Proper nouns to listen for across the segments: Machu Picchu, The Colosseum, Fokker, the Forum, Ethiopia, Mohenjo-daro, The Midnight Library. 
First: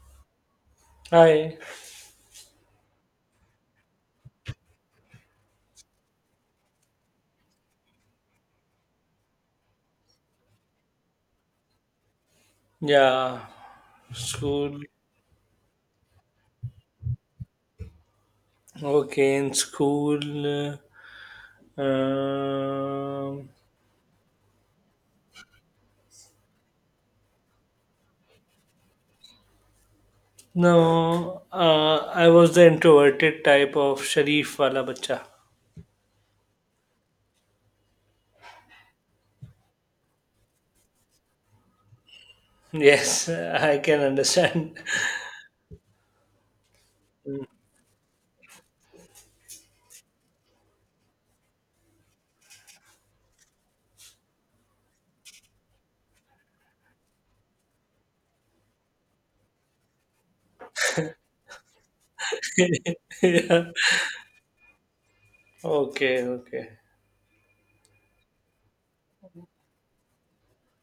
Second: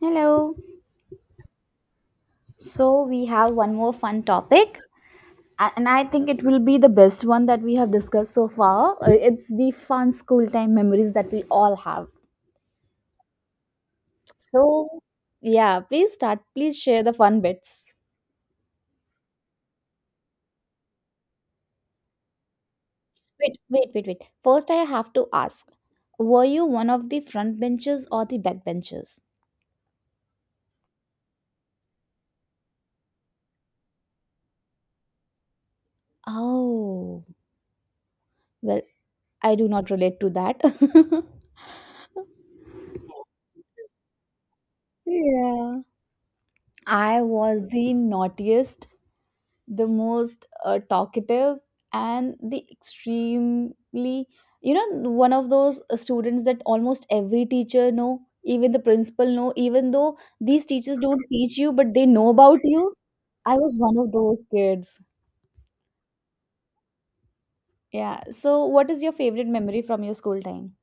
Hello. Hi. So we have one more fun topic, and I think it will be the best one that we have discussed so far. It's the fun school time memories that we all have. Yeah. School. So, yeah, please start. Please share the fun bits. Okay, in school. Uh, um, Wait. First, I have to ask: Were you one of the front benches or the back benches? no, I was the introverted type of Sharif wala bacha. Oh, well, I do not relate to that. Yes, I can understand. Yeah. I was the naughtiest, the most talkative, and the extremely, one of those students that almost every teacher know, even the principal know, even though these teachers don't teach you but they know about you. I Yeah. was one of those kids. Okay, okay. Yeah, so what is your favorite memory from your school time?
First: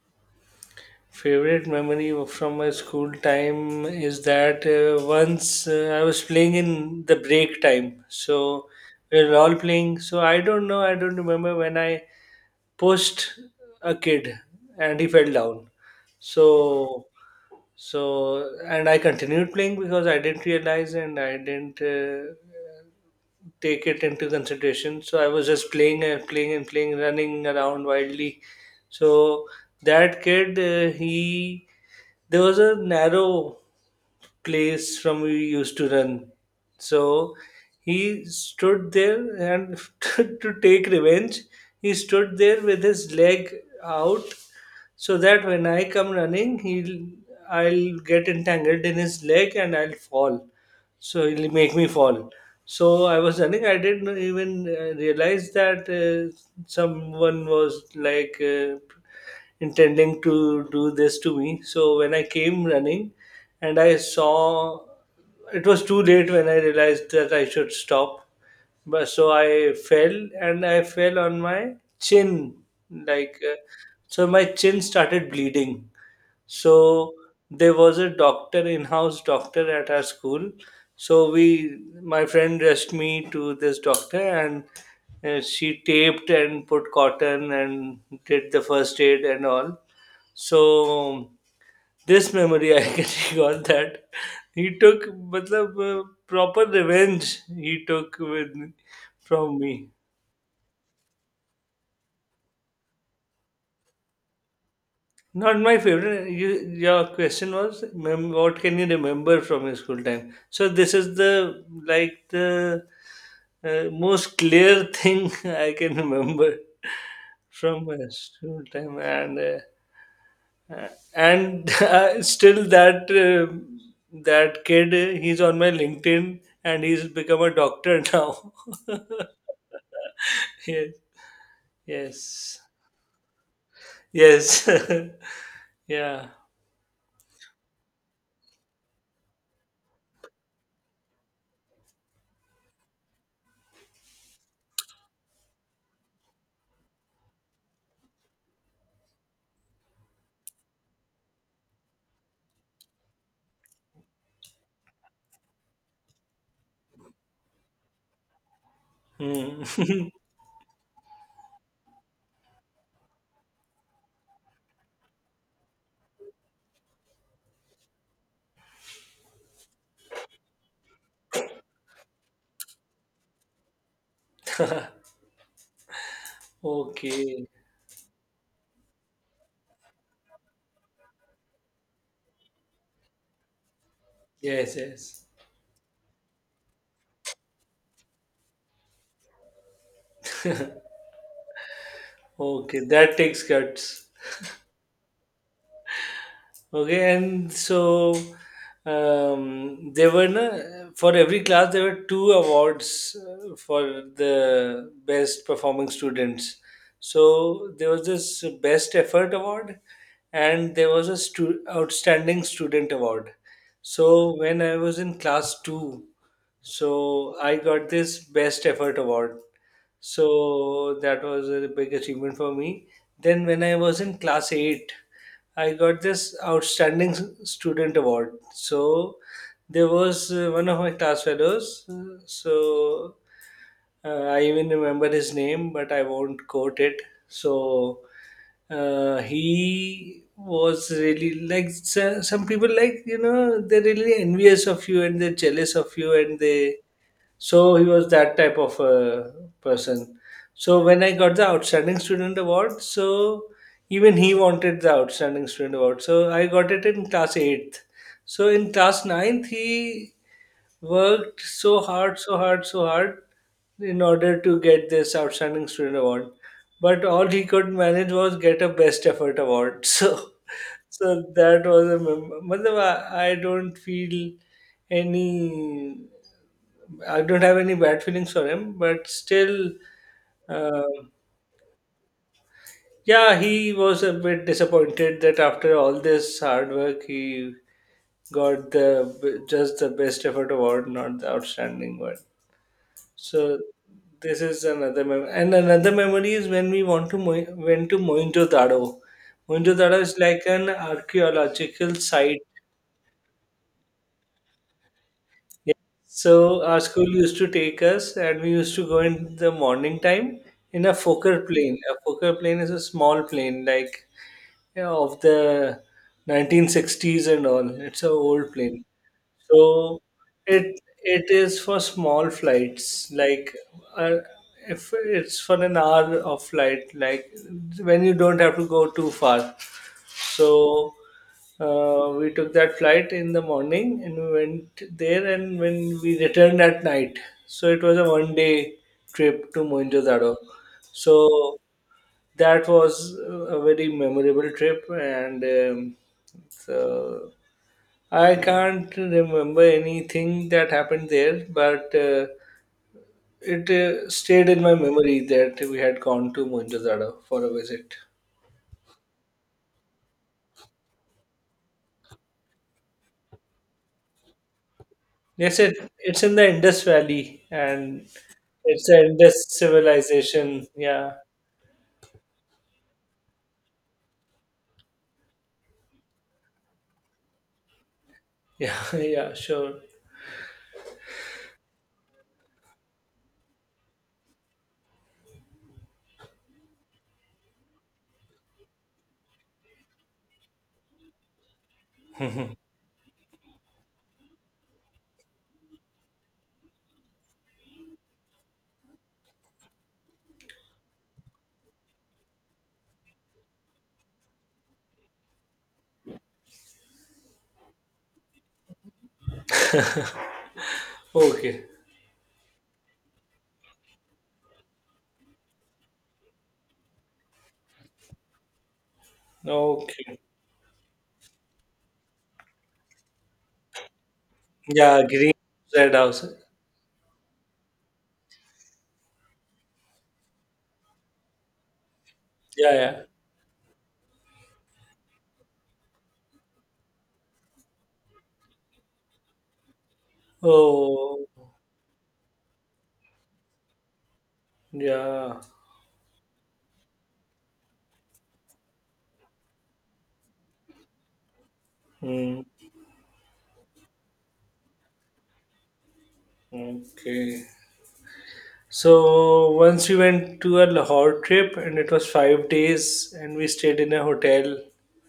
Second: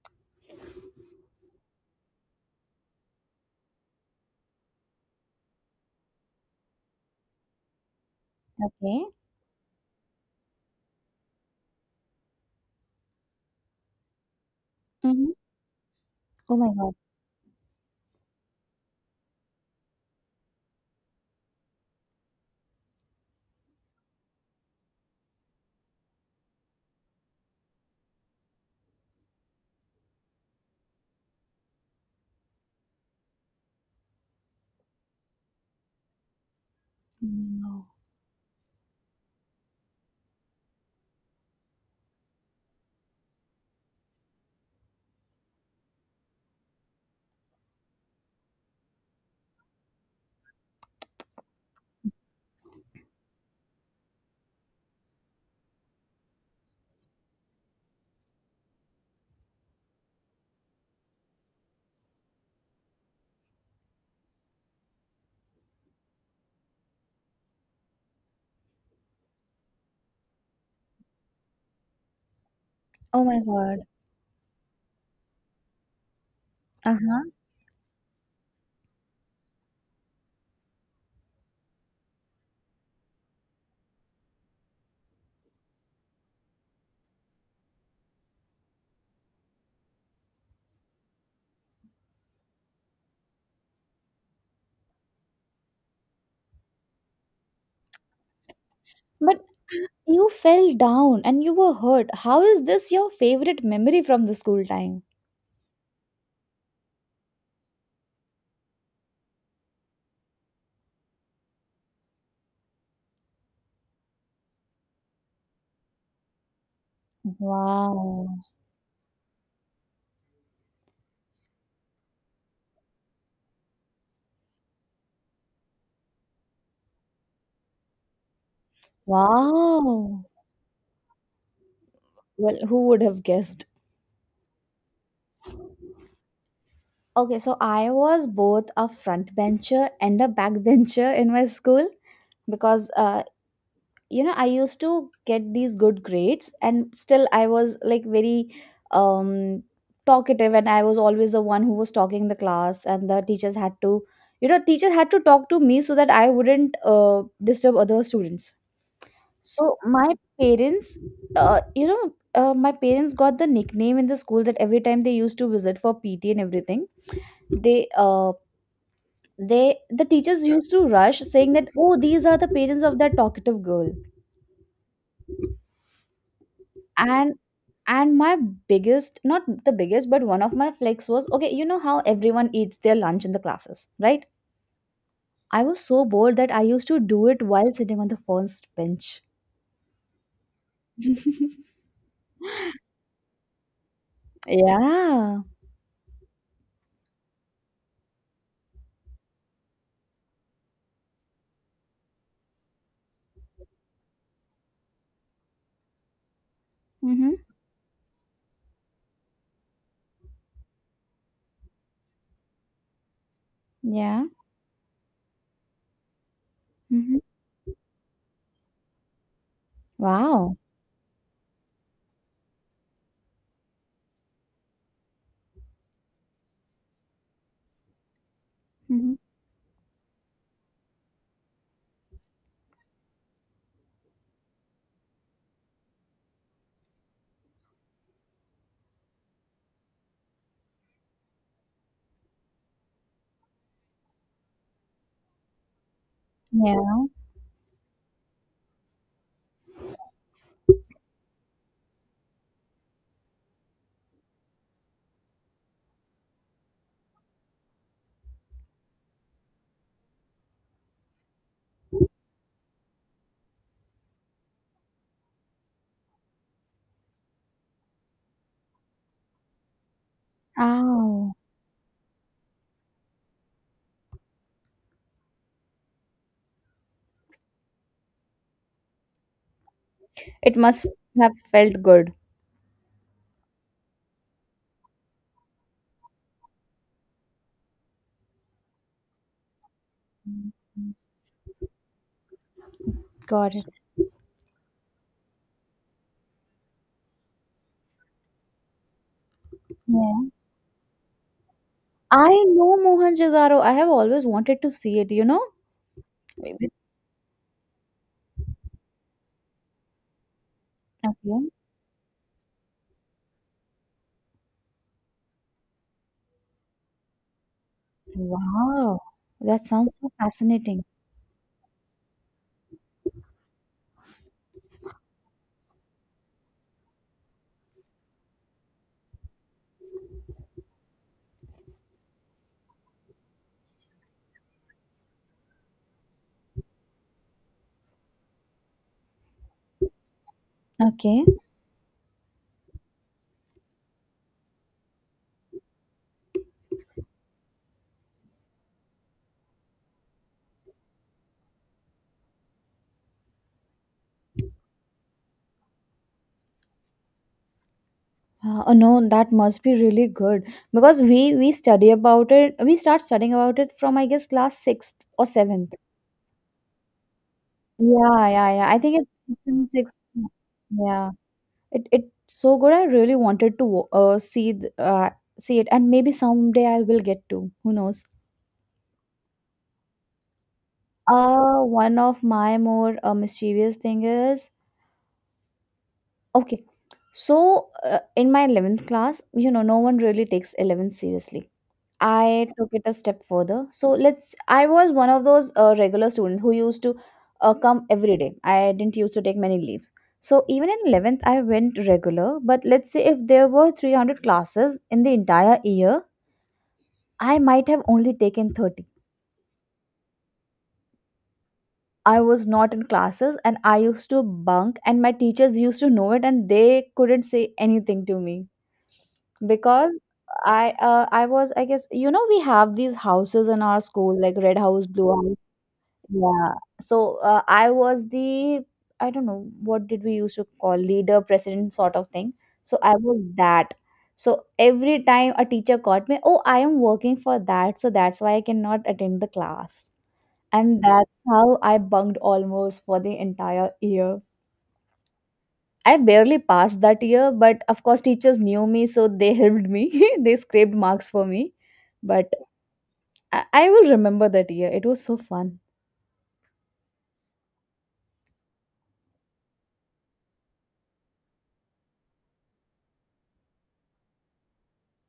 Favorite memory from my school time is that once I was playing in the break time. So Okay. we were all playing. So I don't know, I don't remember when I pushed a kid and he fell Mm-hmm. down. Oh my god. So so and I continued playing because I didn't realize, and I didn't take it into consideration. So I was just playing and playing and playing, running around wildly. So that kid, he there was a narrow place from we used to run. So No. he stood there and to take revenge. He stood there with his leg out so that when I come running, he'll I'll get entangled in his leg and I'll fall, so it'll make me fall. So I was running, I didn't even realize that someone was like intending to do this to me. So when I came running and I saw, it was too late when I realized that I should stop, but so I fell, and I fell on my chin, Oh like my god. so my chin started bleeding. So Uh-huh. there was a doctor, in-house doctor at our school. So my friend dressed me to this doctor, and she taped and put cotton and did the first aid and all. So this memory I can recall that he took, matlab, proper revenge he took with But from me. you fell down and you were hurt, how is this your favorite memory from the school time? Not my favorite. Your question was, what can you remember from your school time? So this is the most clear thing I can remember from my Wow. school time, and still that kid, he's on my LinkedIn and he's become a doctor now. Wow. Yes, Well, yes, who would have guessed? yes, yeah. Okay, so I was both a front bencher and a back bencher in my school, because you know, I used to get these good grades and still I was like very um talkative, and I was always the one who was talking in the class, and the teachers had to, teachers had to talk to me so that I wouldn't disturb other students. Hmm. So my parents, my parents got the nickname in the school that every time they used to visit for PT and everything, they uh the teachers used to rush saying that oh these are the parents of that talkative girl. and Okay. and my biggest, not the biggest, but one of my flex was, okay, you know how everyone eats their lunch in the classes, right? Yes, yes. I was so bored that I used to do it while sitting on the first bench. Okay, that takes guts. Yeah. Okay, and so for every class there were two awards for the best performing students. Mm-hmm. So there was this best effort award, and there was a outstanding student award. Yeah. So when I was in class two, Mm-hmm. so I got this best effort award, Wow. so that was a big achievement for me. Then when I was in class 8, I got this outstanding student award. So there was one of my class fellows. So I even remember his name, but I won't quote it. So he was really like some people, like, they're really envious of you and they're jealous of you, and they Yeah. so he was that type of a person. So when I got the Outstanding Student Award, so even he wanted the Outstanding Student Award. So I got it in class 8th. So in class ninth, he worked so hard, so hard, so hard in order to get this Outstanding Student Award. But all he could manage was get a Best Effort Award. So, Oh. that was a मतलब I don't feel any I don't have any bad feelings for him, but still, It uh, must have felt good. yeah, he was a bit disappointed that after all this hard work, he got the just the best effort award, not the outstanding one. Got So it. this is another memory is when we went to Moinjo Dado. Moinjo Dado Yeah. is like an archaeological I site. know Mohenjo-daro. I have always wanted to see it, you know? Yeah. So Maybe- our school used to take us, and we used to go in the morning time in a Fokker Okay. plane. A Fokker plane is a small plane, like, of the 1960s and all. It's an old plane, Wow. so That sounds so it fascinating. it is for small flights. Like, uh, if it's for an hour of flight, like, when you don't have to go too far. So we took that flight in the morning and we went there, and when we returned at night, so it was a one day trip to Mohenjo-daro. Okay. So that was a very memorable trip, and so I can't remember anything that happened there, but it stayed in my memory that we had gone to Mohenjo-daro for a visit. Oh no, that must be really good because we study about it. We start studying about it from, I guess, class sixth or Yes, seventh. it's in the Indus Valley and Yeah. I it's think an it's Indus in sixth. civilization. Yeah, Yeah, it it's so good, I really wanted to see see it, and maybe someday I will get to, who knows. yeah, yeah, sure. Uh, one of my more mischievous thing is, okay, so in my 11th class, you know, no one really takes 11th seriously. I took it a step further. So let's, I was one of those regular students who used to come every day. I didn't used to take many leaves, so even in 11th I went regular. But let's say if there were 300 classes in the entire year, I might have only taken 30. Okay, I was not in classes and I used to bunk, and my teachers used to know it and they couldn't say anything to me, because okay. I was, I guess, you know, we have these houses in our school, like red house, Yeah, blue green house. red house. Yeah, so I was the, I don't know what did we used to call, leader, president, sort of thing. Yeah, So I yeah. was that. So every time a teacher caught me, oh, I am working for that, so that's why I cannot attend the class. And that's Oh, how I bunked almost for the entire year. yeah. I barely passed that year, but of course, teachers knew me, so they helped me. They scraped marks for me. But Hmm. I will remember that year. It was so fun. Okay. So once we went to a Lahore trip, and it was 5 days and we stayed in a hotel,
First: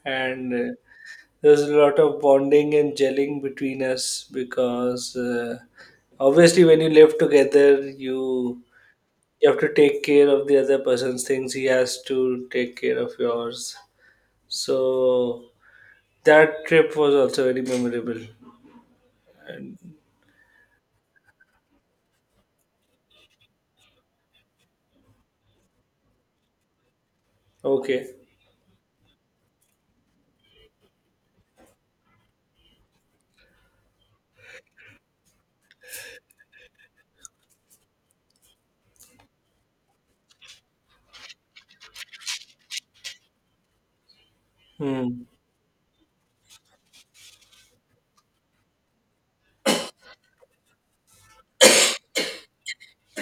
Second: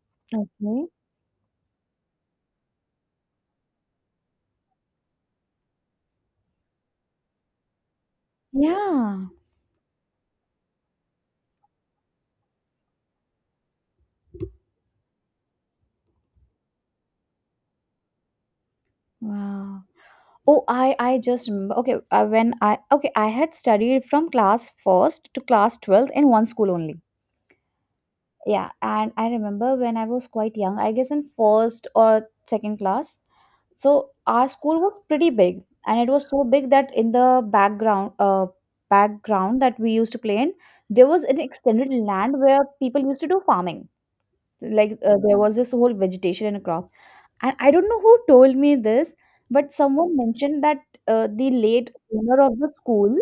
and Okay. there's a lot of bonding and gelling between us, because obviously when you live together, you Yeah. you have to take care of the other person's things, he has to take care of yours. So that trip was also very memorable. Wow. Oh, I just remember. Okay, when I okay, I had studied from class first to class 12th in one school only. Okay. Yeah, and I remember when I was quite young, I guess in first or second class, so our school was pretty big, and it was so big that in the background that we used to play in, there was an extended land where people used to do farming, like, Hmm. there was this whole vegetation and crop. And I don't know who told me this, but someone mentioned that the late owner of the school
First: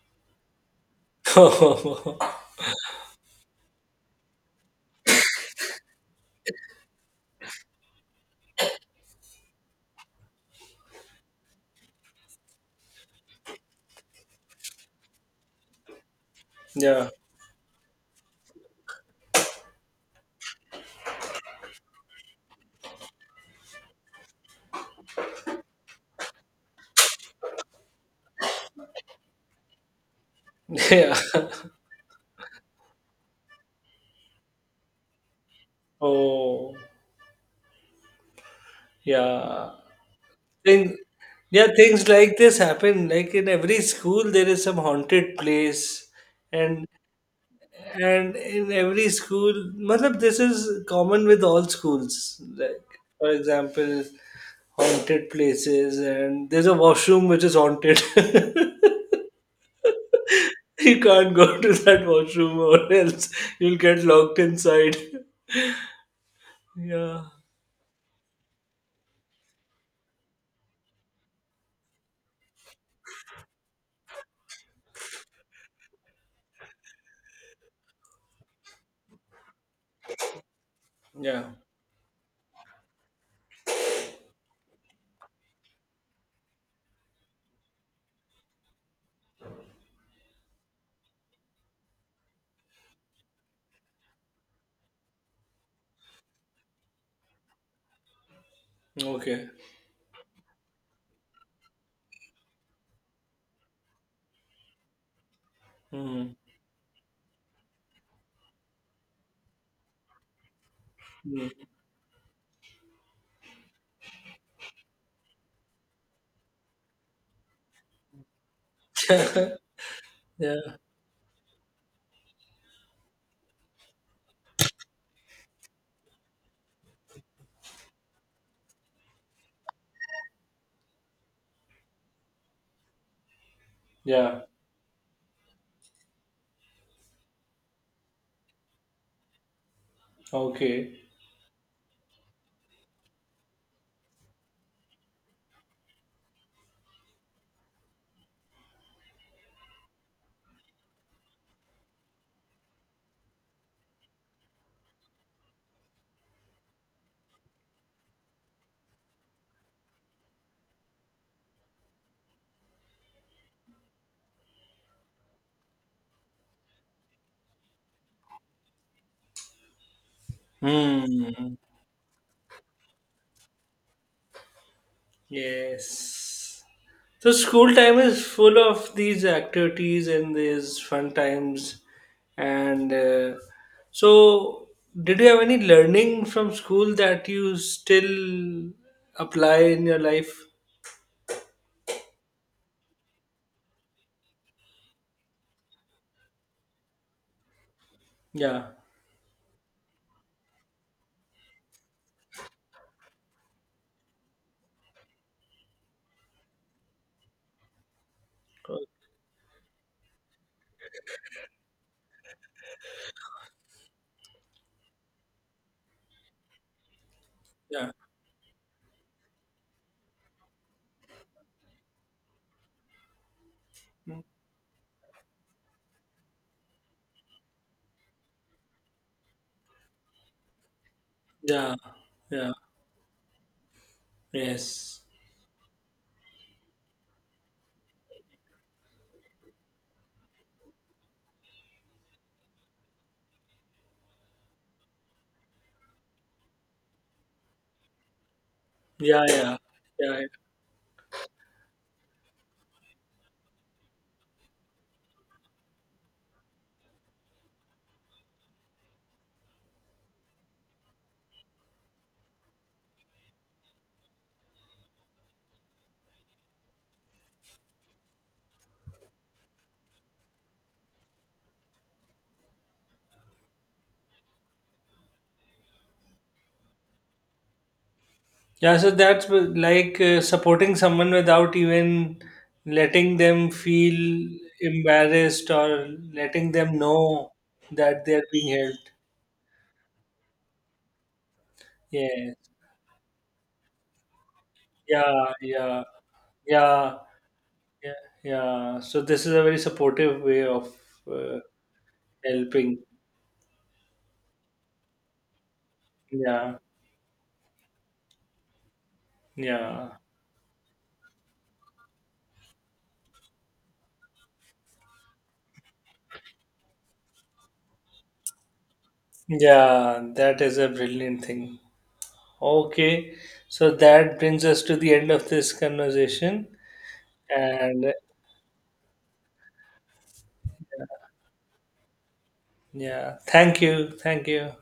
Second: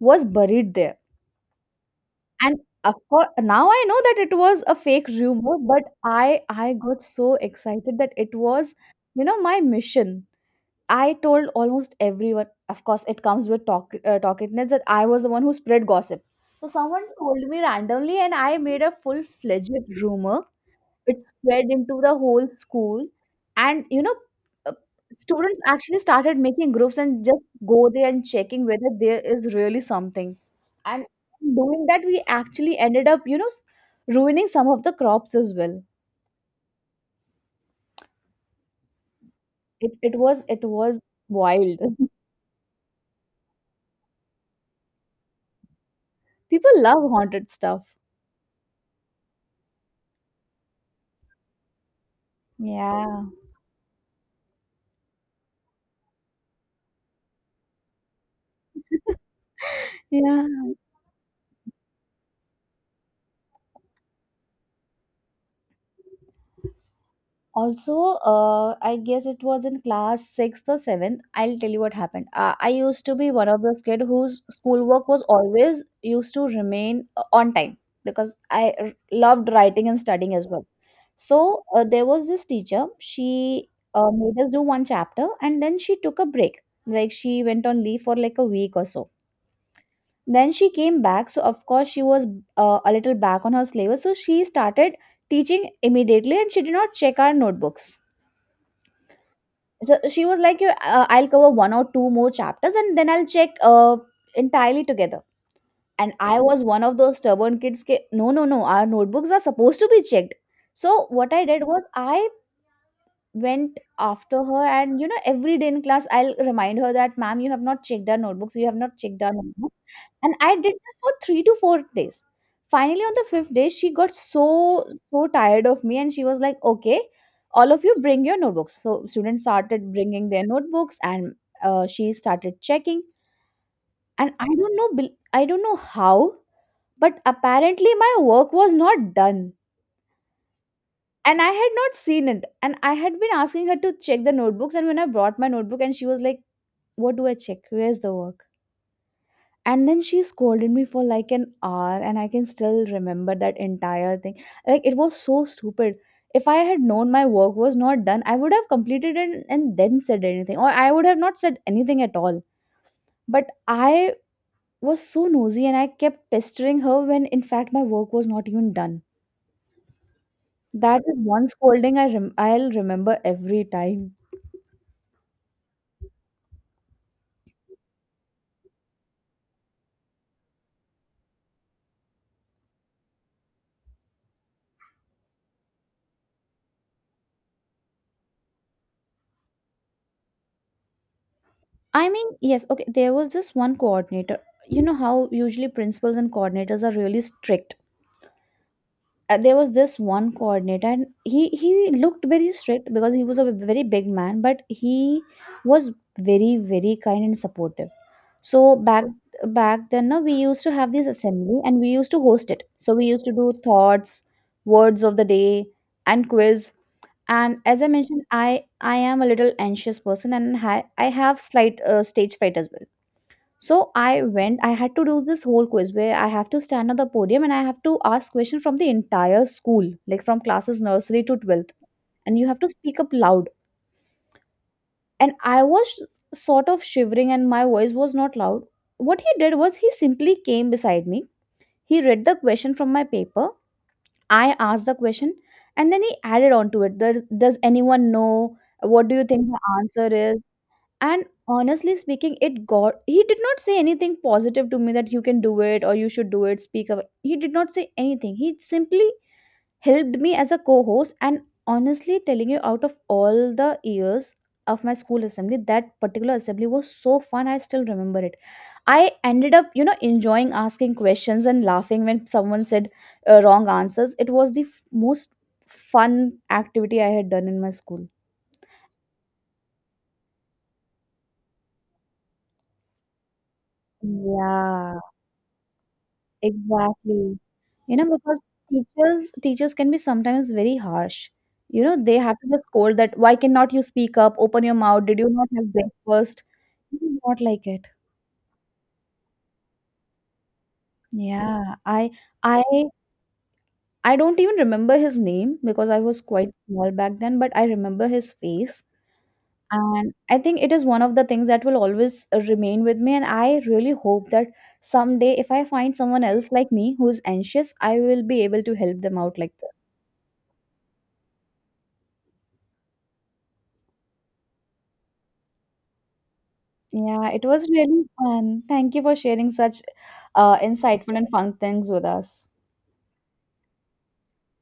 was buried there. And of course, now I know that it was a fake rumor, but I got so excited that it was, you know, my mission. I told almost everyone. Of course, it comes with talkativeness that I was the one who spread gossip. So someone Yeah, told me randomly, and I made a full fledged rumor. It spread into the whole school. And you know, uh, students actually started making groups and just go there and checking whether there is really something. And yeah. doing that, we actually ended up, you know, ruining some of the crops as well. Oh, yeah. it, it was it Thing- was yeah, wild. things like this happen, like, in every school there is some haunted place, People and love haunted stuff. and in every school, matlab, this is common with all schools. Like, Yeah. for example, haunted places, and there's a washroom which is haunted. Yeah. You can't go to that washroom, or else you'll get locked inside. Yeah, Also, I guess it was in class 6th or 7th. I'll tell you what happened. I used to be one of those kids whose schoolwork was always used to remain on time, because i r- loved writing and studying as well. yeah. So there was this teacher, she made us do one chapter, and then she took a break, like she went on leave for like a week or so. Then she came back, so of course she was a little back on her syllabus, so she started teaching immediately and she did not check our notebooks. Okay. So she was like, "You, I'll cover one or two more chapters and then I'll check entirely together." And Hmm. I was one of those stubborn kids, ke, no, our notebooks are supposed to be checked. So what I Mm. did was, I went after her, and you know, every day in class I'll remind her that ma'am, you have not checked our notebooks, you have not checked our notebooks. And I did Yeah, this for 3 to 4 days. Finally, on the fifth day, she got so tired of me, and she was like, "Okay, all of you bring your notebooks." So students started bringing their notebooks, and she started checking. And yeah. I don't know, I don't know how, but apparently my work was not done, Okay. and I had not seen it. And I had been asking her to check the notebooks, and when I brought my notebook, and she was like, "What do I check? Where's the work?" And then she scolded me for like an hour, and I can still remember that entire thing. Like, it was so stupid. If I had known my work was not done, I would have completed it and then said anything, or I would have not said anything at all. But I was so nosy and I kept pestering her when in fact my work was not even done. That is one Hmm. scolding I I'll remember every time. Yes. So school time is full of these activities and these fun times. And so, did you have any learning from school that you still apply in your life? I mean, yes, okay, there was this one coordinator. You know how usually principals and coordinators are really strict. Yeah. There was this one coordinator, and he looked very strict because he was a very big man, but he was very, very kind and supportive. So Oh, back then, no, we used to have this assembly and we used to host it, so we used to do thoughts, words of the day, and quiz. And as I yeah. mentioned, I am a little anxious person and I have slight stage fright as well. So I went, I had to do this whole quiz where I have to stand on the podium and I have to ask questions from the entire school, like from classes nursery to 12th. Yeah. And you Yeah. have to speak up loud. Yes. And I was sort of shivering and my voice was not loud. What he did was, he simply came beside me. He read the question from my paper. I asked the question, and then he added on to it. Does anyone know? What do Yeah. you think Yeah. the answer Yeah. Yeah. is? And honestly speaking, it got he did not say anything positive to me that you can do it or you should do it, speak up. He did not say anything. He simply helped me as a co-host. And honestly telling you, out of all the years of my school assembly, that particular assembly was so fun, I still remember it. I ended up, you know, enjoying asking questions and laughing when someone said wrong answers. It was the most fun activity I had done in my school. Yeah, so that's like, supporting someone without even letting them feel Yeah, embarrassed or letting them know exactly. You that know, they're because being helped. teachers can be sometimes very harsh. You know, they Yes. have to just scold that, why cannot you speak up? Open your mouth. Did you Yeah, not have yeah, breakfast? yeah, It is not like it. yeah, yeah. So this is a very supportive way of uh, Yeah, I I helping. I don't even remember his name because I was quite Yeah, small back then, but I remember his face. yeah, And I think it is one of the things that will always remain with me. And I really hope that someday, if I find someone else like me who's anxious, I will be able to help them out like— yeah. That is a brilliant thing. Okay, so that brings us to the end of this conversation. Yeah, it was And really fun. Thank you for sharing such insightful and fun things with us. yeah, thank you, thank you.